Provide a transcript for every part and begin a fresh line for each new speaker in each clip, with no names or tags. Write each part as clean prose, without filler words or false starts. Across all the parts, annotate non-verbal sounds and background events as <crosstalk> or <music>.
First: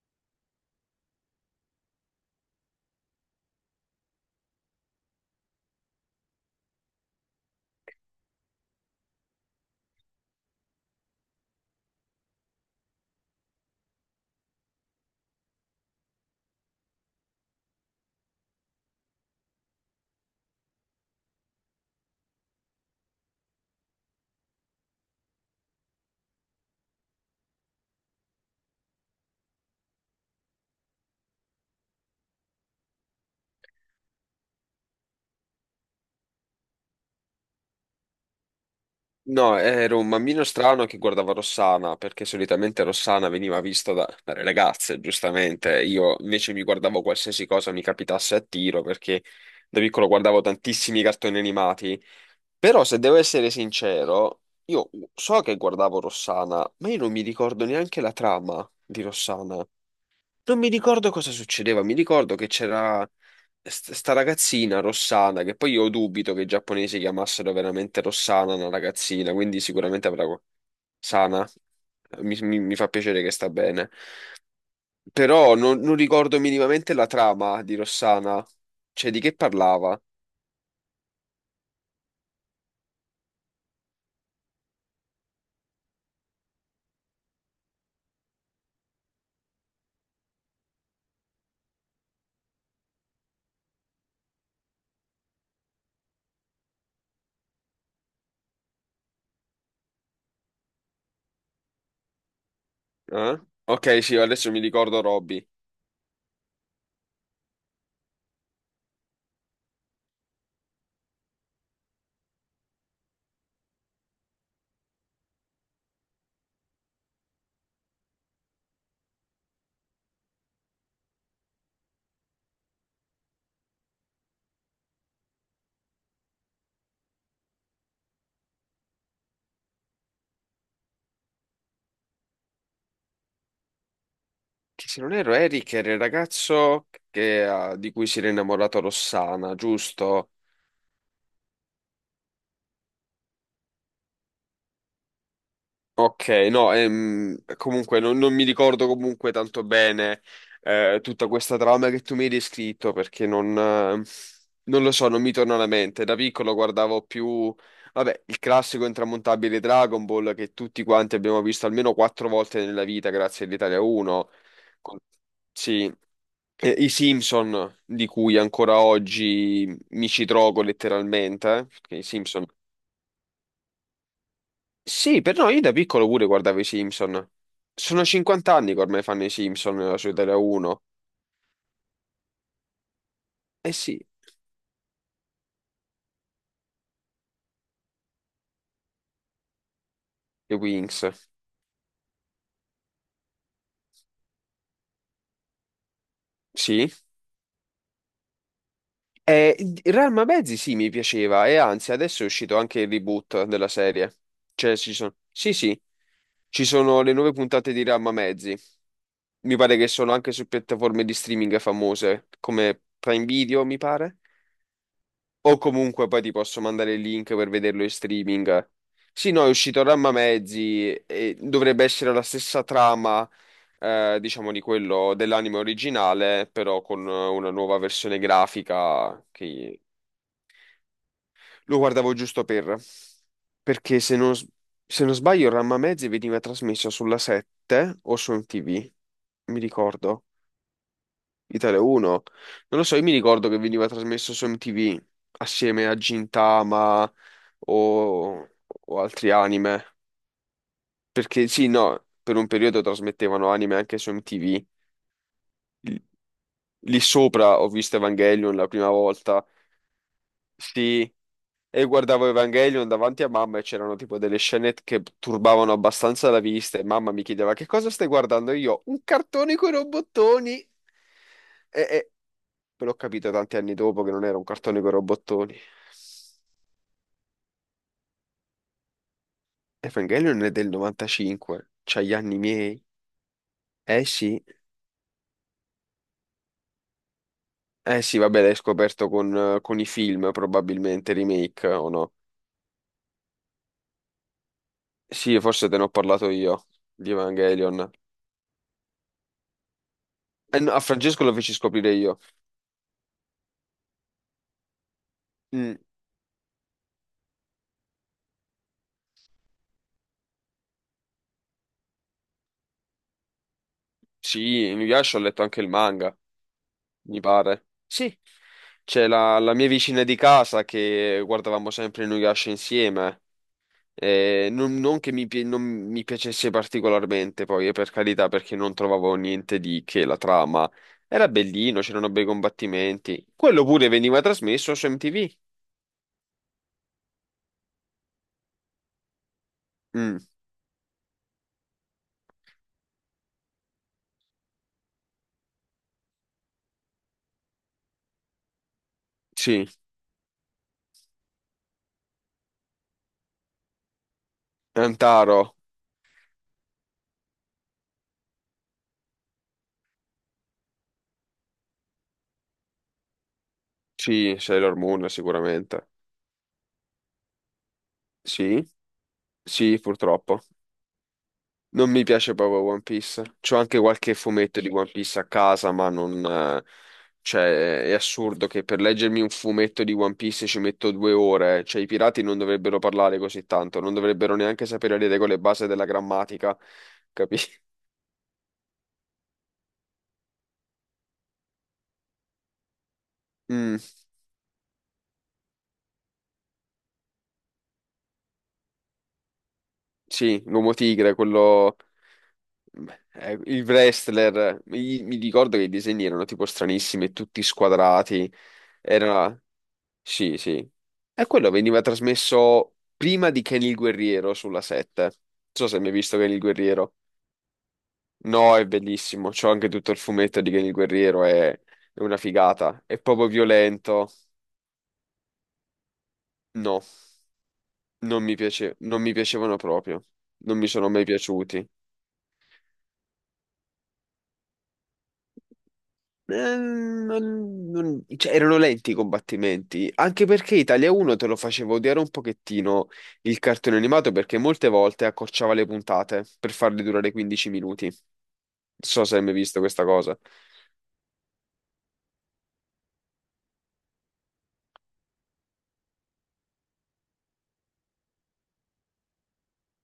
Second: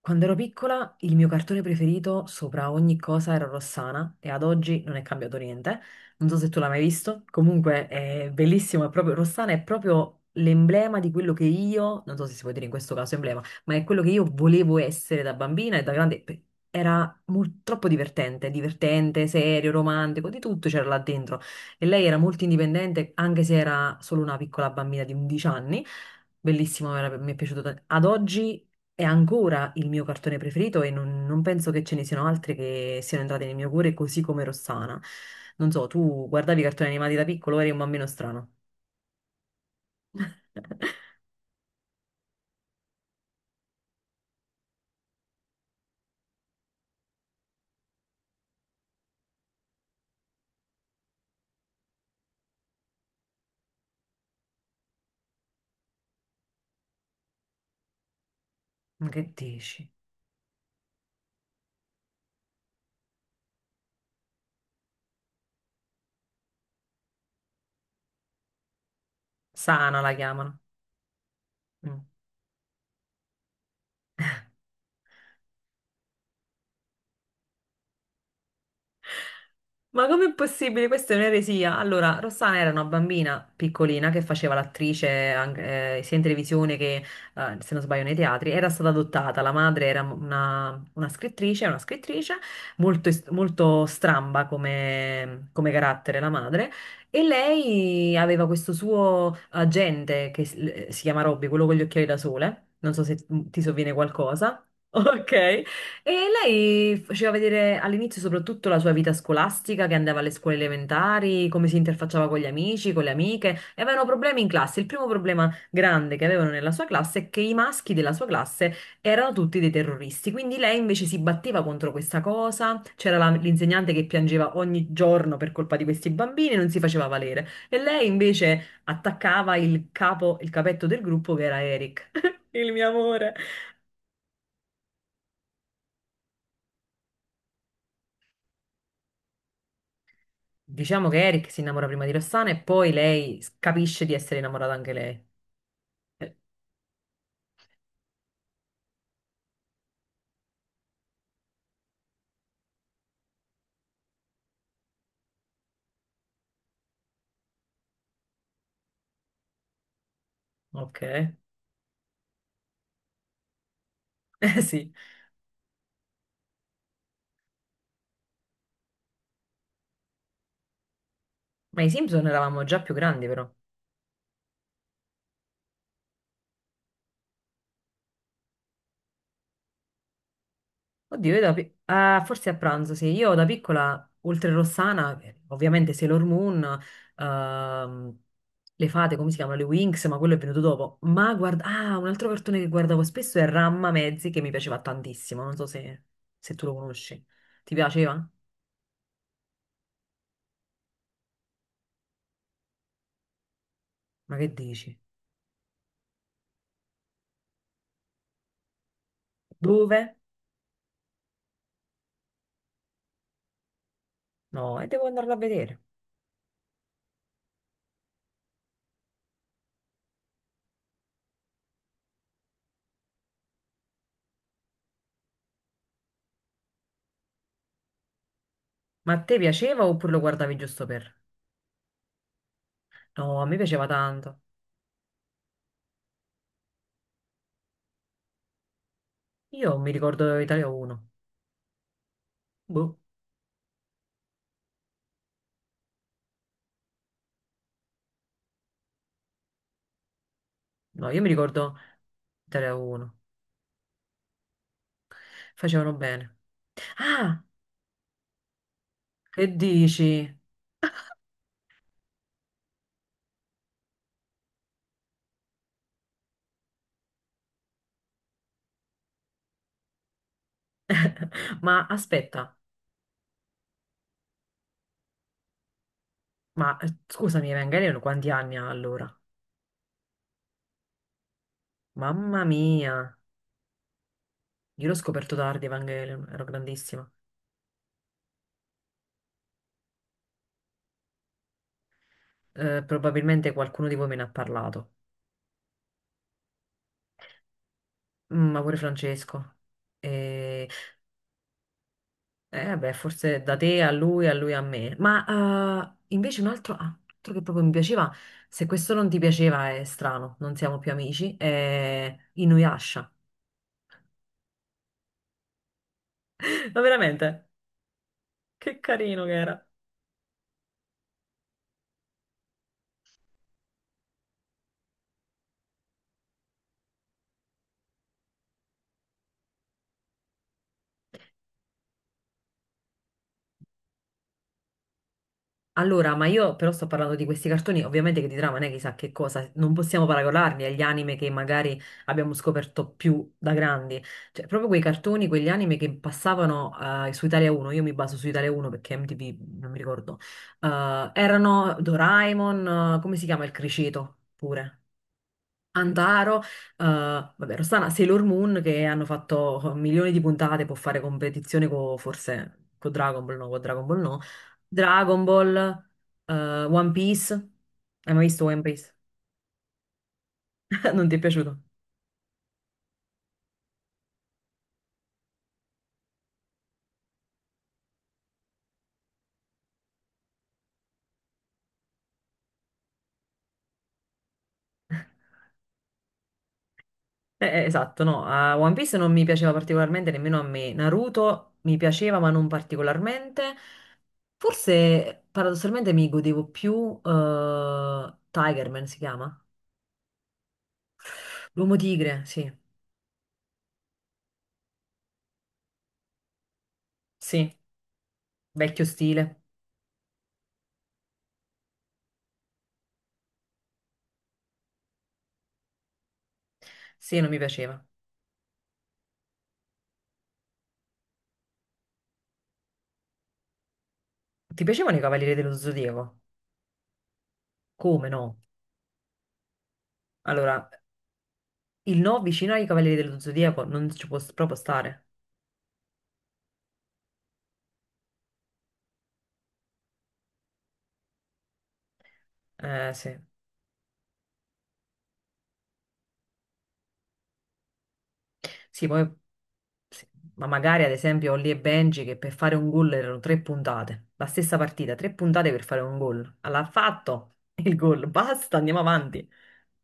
Quando ero piccola, il mio cartone preferito sopra ogni cosa era Rossana e ad oggi non è cambiato niente. Non so se tu l'hai mai visto, comunque è bellissimo, è Rossana è proprio l'emblema di quello che io, non so se si può dire in questo caso emblema, ma è quello che io volevo essere da bambina e da grande. Era troppo divertente, divertente, serio, romantico, di tutto c'era là dentro. E lei era molto indipendente, anche se era solo una piccola bambina di 11 anni. Bellissimo, mi è piaciuto tanto. Ad oggi è ancora il mio cartone preferito e non penso che ce ne siano altri che siano entrati nel mio cuore, così come Rossana. Non so, tu guardavi i cartoni animati da piccolo, eri un bambino strano.
No, ero un bambino strano che
<laughs>
guardava Rossana, perché solitamente Rossana veniva vista dalle ragazze, giustamente. Io invece mi guardavo qualsiasi cosa mi capitasse a tiro, perché da piccolo guardavo tantissimi cartoni animati. Però, se devo essere sincero, io so che guardavo Rossana, ma io non mi ricordo neanche la trama di
Ma che
Rossana.
dici?
Non mi ricordo cosa succedeva, mi ricordo che c'era sta ragazzina Rossana, che poi io dubito che i giapponesi chiamassero veramente Rossana una ragazzina, quindi
Sana
sicuramente
la
avrà
chiamano.
sana.
Mm.
Mi fa piacere che sta bene. Però non ricordo minimamente la trama di Rossana, cioè di che parlava.
Ma com'è possibile? Questa è un'eresia. Allora, Rossana era una bambina piccolina che faceva l'attrice anche, sia in televisione che, se non sbaglio, nei teatri. Era stata adottata. La madre era una scrittrice molto, molto stramba come, come carattere, la madre. E lei aveva questo suo agente che si chiama Robby, quello con gli occhiali da sole. Non so se ti sovviene
Ok, sì, adesso mi
qualcosa. <laughs>
ricordo Robby.
Ok. E lei faceva vedere all'inizio soprattutto la sua vita scolastica, che andava alle scuole elementari, come si interfacciava con gli amici, con le amiche, e avevano problemi in classe. Il primo problema grande che avevano nella sua classe è che i maschi della sua classe erano tutti dei terroristi, quindi lei invece si batteva contro questa cosa, c'era l'insegnante che piangeva ogni giorno per colpa di questi bambini e non si faceva valere, e lei invece attaccava il capo, il capetto del gruppo che era Eric, <laughs> il mio amore.
Che se non erro Eric era di cui si era innamorato Rossana, giusto?
Diciamo che Eric si innamora prima di Rossana e poi lei capisce di essere innamorata anche lei.
Ok,
Eh,
no, comunque non mi ricordo comunque tanto bene tutta questa trama che tu mi hai descritto perché non lo so, non mi torna alla mente. Da piccolo guardavo più, vabbè, il classico intramontabile Dragon Ball che tutti
ok,
quanti
<laughs>
abbiamo visto almeno 4 volte nella vita grazie all'Italia 1.
eh sì.
Con- Sì, e i Simpson di cui ancora oggi mi ci trovo letteralmente,
Ma i
perché i
Simpson
Simpson
eravamo già più grandi però.
sì, per noi, io da piccolo pure guardavo i Simpson. Sono 50 anni che ormai fanno i Simpson su Italia 1.
Oddio, io da ah, forse a pranzo, sì. Io da
Eh sì,
piccola, oltre Rossana, ovviamente Sailor Moon, ehm, le fate, come si chiamano? Le Winx, ma quello è
i
venuto dopo.
Winx.
Ma guarda, ah, un altro cartone che guardavo spesso è Ramma Mezzi, che mi piaceva tantissimo. Non so se, se tu lo
Sì.
conosci. Ti piaceva?
E Real Mezzi sì, mi piaceva. E anzi, adesso è uscito anche il reboot della serie.
Ma che
Cioè, ci
dici?
sono... Sì, sì, ci sono le nuove puntate di Real Mezzi. Mi pare che
Dove?
sono anche su piattaforme di streaming famose, come Prime Video, mi pare.
No, e devo andarlo a
O
vedere.
comunque poi ti posso mandare il link per vederlo in streaming. Sì, no, è uscito Ramma Mezzi e dovrebbe essere la stessa trama, diciamo, di quello dell'anime originale, però con una nuova versione
Ma a
grafica
te
che
piaceva oppure lo guardavi giusto per?
lo guardavo giusto per...
No, a me piaceva
Perché
tanto.
se non sbaglio Ramma Mezzi veniva trasmesso sulla 7 o su MTV, mi
Io mi
ricordo.
ricordo Italia 1.
Italia 1. Non lo
Boh,
so, io mi ricordo che veniva trasmesso su MTV assieme a Gintama o, o altri anime.
no, io mi
Perché sì,
ricordo
no, per un
Italia
periodo
1.
trasmettevano anime anche su MTV.
Facevano
L-
bene.
Lì
Ah,
sopra ho visto Evangelion la prima
che
volta.
dici?
Sì, e guardavo Evangelion davanti a mamma e c'erano tipo delle scene che turbavano abbastanza la vista e mamma mi chiedeva che cosa stai guardando? E io, un cartone con i robottoni.
<laughs> Ma
E,
aspetta,
Però ho capito tanti anni dopo che non era un cartone con robottoni.
ma scusami, Evangelion quanti anni ha allora?
Evangelion è del 95, c'ha gli anni
Mamma
miei.
mia,
Eh sì,
io l'ho scoperto tardi Evangelion, ero grandissima.
eh sì, vabbè, l'hai scoperto con i film, probabilmente, remake o no?
Probabilmente qualcuno di voi me ne ha parlato.
Sì, forse te ne ho parlato io di Evangelion.
Mm, ma pure Francesco. E
No, a Francesco lo feci scoprire io.
eh beh, forse da te a lui, a lui a me.
Mm,
Ma invece un altro, ah, un altro che proprio mi piaceva, se questo non ti piaceva è strano, non siamo più amici, è Inuyasha.
sì, mi piace, ho letto anche il manga,
<laughs> Ma
mi
veramente,
pare. Sì,
che
c'è
carino che
la mia
era.
vicina di casa che guardavamo sempre Inuyasha insieme. Non mi piacesse particolarmente, poi, per carità, perché non trovavo niente di che la trama. Era bellino, c'erano bei combattimenti. Quello pure veniva trasmesso su MTV.
Allora, ma io però sto parlando di questi cartoni, ovviamente che di trama non è chissà che cosa, non possiamo
Mm,
paragonarli agli anime che magari abbiamo scoperto più da grandi, cioè proprio quei cartoni, quegli anime che passavano su Italia 1, io mi baso su Italia 1 perché MTV
sì.
non mi ricordo, erano Doraemon, come si chiama il criceto pure?
Antaro.
Antaro, vabbè, Rossana, Sailor Moon che hanno fatto milioni di puntate, può fare competizione con forse con Dragon Ball, no, con Dragon Ball no.
Sì, Sailor Moon
Dragon Ball,
sicuramente.
One Piece. Hai mai visto One
Sì,
Piece?
sì, purtroppo.
<laughs> Non ti è piaciuto?
Non mi piace proprio One Piece. C'ho anche qualche fumetto di One Piece a casa, ma non... cioè, è assurdo che per leggermi un fumetto di One Piece ci metto 2 ore. Cioè, i pirati non dovrebbero parlare così tanto, non dovrebbero neanche sapere le regole base della grammatica, capisci?
Esatto, no, a One Piece non mi piaceva particolarmente nemmeno a me. Naruto mi piaceva, ma non particolarmente.
<laughs>
Forse paradossalmente mi godevo più Tigerman si chiama?
Sì, l'uomo tigre,
L'uomo
quello...
tigre, sì,
il wrestler. Mi ricordo che i disegni erano tipo stranissimi, tutti
sì,
squadrati.
vecchio
Era...
stile.
Sì, sì. E quello veniva trasmesso prima di Ken il Guerriero sulla 7. Non so se mi hai mai visto Ken il Guerriero.
Sì, non mi piaceva.
No, è bellissimo. C'ho anche tutto il fumetto di Ken il Guerriero, è una figata. È proprio violento.
Ti piacevano i Cavalieri dello Zodiaco?
No,
Come no?
non mi piacevano proprio. Non mi
Allora,
sono mai piaciuti.
il no vicino ai Cavalieri dello Zodiaco non ci può proprio stare.
Cioè, erano lenti i combattimenti, anche perché Italia 1 te lo faceva odiare un pochettino
Sì.
il cartone animato perché molte volte accorciava le puntate per farle durare 15 minuti. Non
Sì,
so
poi...
se hai mai visto questa
sì.
cosa.
Ma magari, ad esempio, Holly e Benji che per fare un gol erano tre puntate. La stessa partita, tre puntate per fare un gol. Allora, ha fatto il gol, basta, andiamo avanti.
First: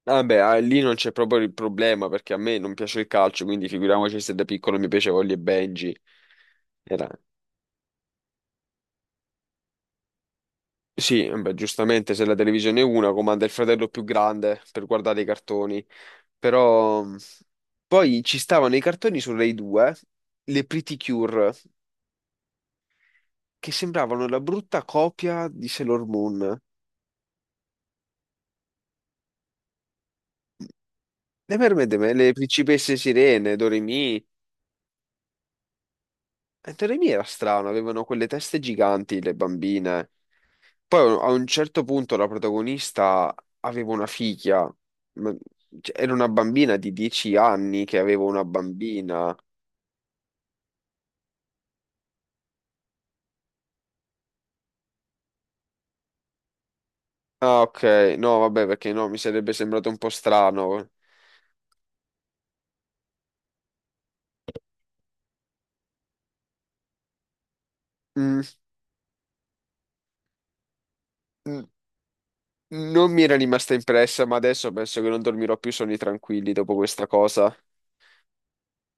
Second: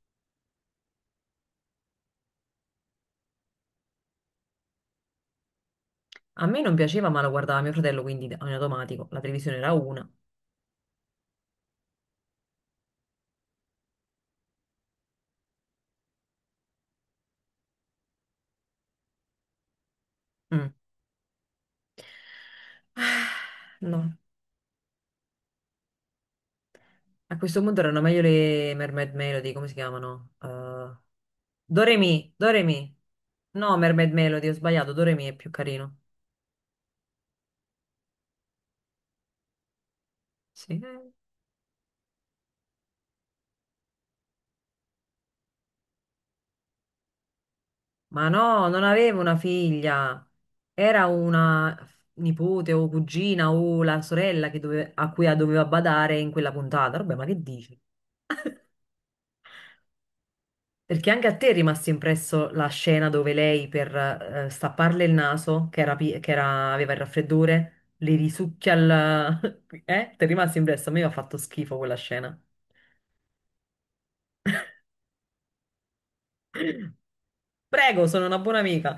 Vabbè, ah, lì non c'è proprio il problema perché a me non piace il calcio, quindi figuriamoci se da piccolo mi piaceva Holly e Benji.
A me non piaceva,
Era...
ma lo guardava mio fratello, quindi in automatico. La televisione era una.
Sì, beh, giustamente se la televisione è una comanda il fratello più grande per guardare i cartoni. Però poi ci stavano i cartoni su Rai 2, le
Mm.
Pretty Cure,
Ah,
che
no.
sembravano la brutta copia di Sailor Moon.
A questo punto erano meglio le Mermaid Melody, come si chiamano?
Le mermaid, le
Doremi.
principesse sirene,
No, Mermaid
Doremi.
Melody, ho sbagliato, Doremi è più carino.
Doremi era strano, avevano quelle teste giganti, le bambine.
Sì.
Poi a un certo punto la protagonista aveva una figlia, ma- cioè, era una bambina di 10 anni che aveva
Ma
una
no, non avevo
bambina.
una figlia. Era una nipote o cugina o la sorella che a cui doveva badare in quella puntata. Vabbè, ma che
Ah,
dici?
ok, no, vabbè, perché no, mi sarebbe sembrato un po' strano.
Perché anche a te è rimasta impresso la scena dove lei per stapparle il naso, che era, pi- che era- aveva il raffreddore, le
Mm.
risucchia il... <laughs> Eh? Ti è rimasto impresso? A me mi ha fatto
Mm.
schifo quella scena.
Non mi era rimasta impressa, ma adesso penso che non dormirò più sonni tranquilli dopo questa cosa.
Prego, sono una buona amica.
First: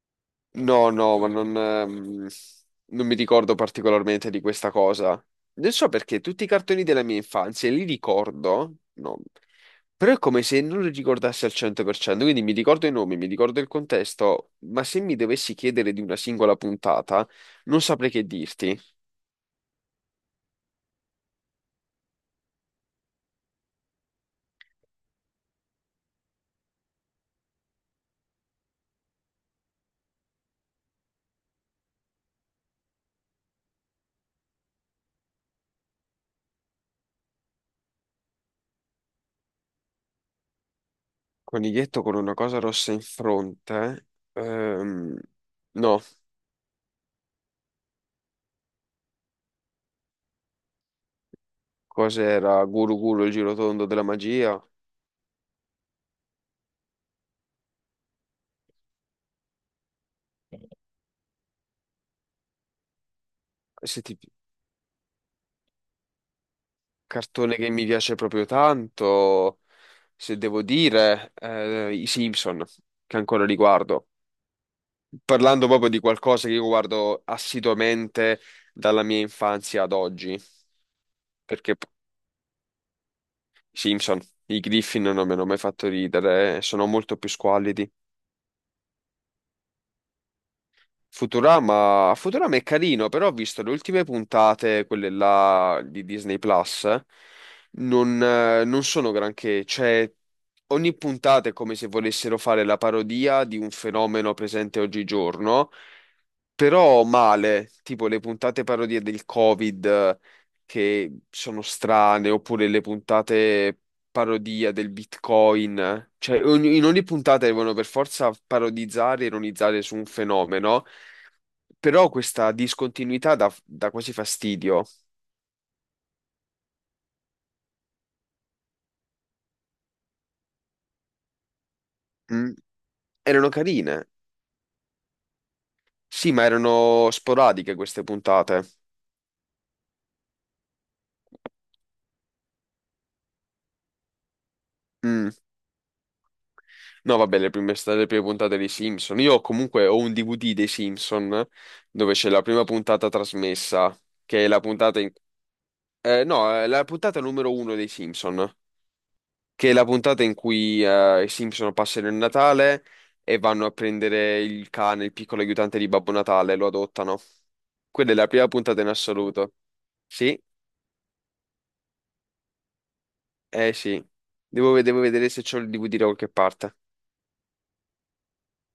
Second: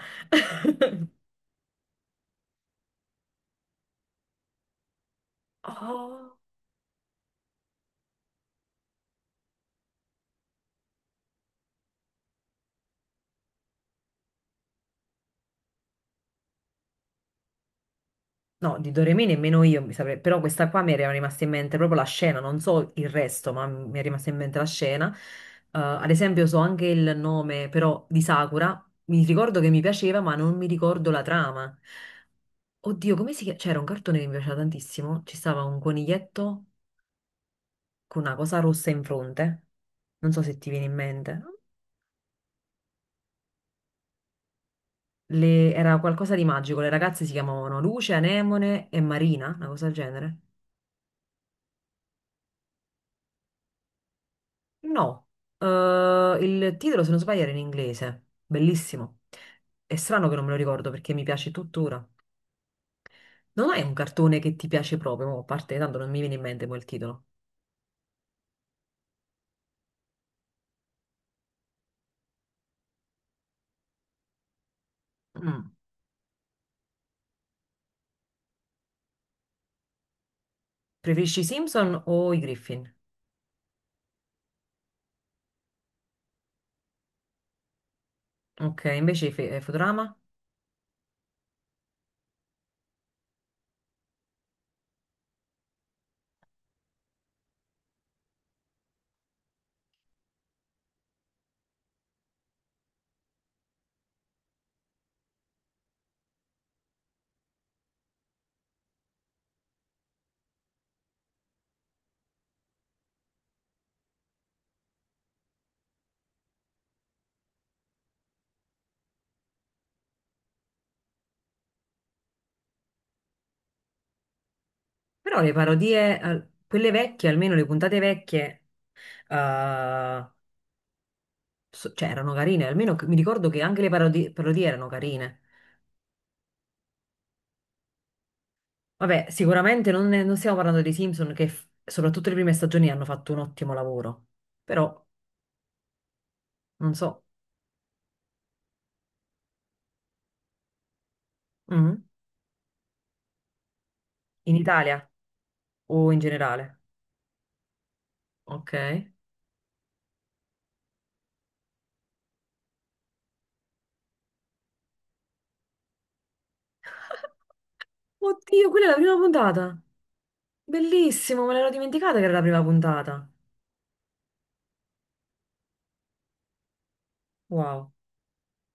No, no, ma non mi ricordo particolarmente di questa cosa. Non so perché
Oh.
tutti i cartoni della mia infanzia li ricordo, no, però è come se non li ricordassi al 100%, quindi mi ricordo i nomi, mi ricordo il contesto, ma se mi dovessi chiedere di una singola puntata, non saprei che
No,
dirti.
di Doremi nemmeno io mi saprei, però questa qua mi era rimasta in mente proprio la scena, non so il resto, ma mi è rimasta in mente la scena. Ad esempio so anche il nome però di Sakura, mi ricordo che mi piaceva, ma non mi ricordo la trama. Oddio, come si chiama? C'era un cartone che mi piaceva tantissimo. Ci stava un coniglietto con una cosa rossa in fronte. Non so se ti viene in mente.
Coniglietto con una cosa rossa in fronte? Ehm,
Era
no.
qualcosa di magico. Le ragazze si chiamavano Luce, Anemone e Marina, una cosa del genere.
Cos'era? Guru Guru, il girotondo della magia.
No, il titolo, se non sbaglio, era in inglese. Bellissimo. È strano che non me lo ricordo perché mi piace tuttora. Non hai un
Se ti-
cartone che ti piace proprio, mo, a parte tanto non mi viene in mente poi il titolo.
Cartone che mi piace proprio tanto, se devo dire, i Simpson, che ancora li guardo. Parlando
Mm.
proprio di qualcosa che io guardo assiduamente dalla mia infanzia ad oggi,
Preferisci i
perché
Simpson o i Griffin?
i Simpson, i Griffin non mi hanno mai fatto ridere, sono molto più squallidi.
Ok, invece i Futurama?
Futurama, Futurama è carino, però ho visto le ultime puntate, quelle là di Disney Plus, non sono granché, cioè ogni puntata è come se volessero fare la parodia di un fenomeno presente oggigiorno, però male, tipo le puntate parodie del Covid che sono strane, oppure le puntate parodia del Bitcoin, cioè in ogni puntata devono per forza parodizzare, e ironizzare su un fenomeno, però questa discontinuità dà quasi fastidio.
Però le parodie, quelle vecchie, almeno le puntate vecchie, eh, cioè erano
Mm.
carine, almeno mi ricordo
Erano
che anche le
carine,
parodie erano carine.
sì, ma erano sporadiche queste puntate.
Vabbè, sicuramente non stiamo parlando dei Simpson che soprattutto le prime stagioni hanno fatto un ottimo lavoro, però
Mm.
non
No,
so,
vabbè, le prime puntate dei Simpson. Io comunque ho un DVD dei Simpson
mm,
dove c'è la prima puntata trasmessa, che è
in
la puntata
Italia
in...
o in
no, è
generale.
la puntata numero uno dei Simpson,
Ok.
che è la puntata in cui i Simpson passano il Natale e vanno a prendere il cane, il piccolo aiutante di Babbo Natale, lo adottano. Quella è la prima
Oddio,
puntata
quella
in
è la prima
assoluto.
puntata.
Sì,
Bellissimo, me l'ero dimenticata che era la prima puntata.
eh sì. Devo vedere se c'ho il DVD da qualche parte.
Wow.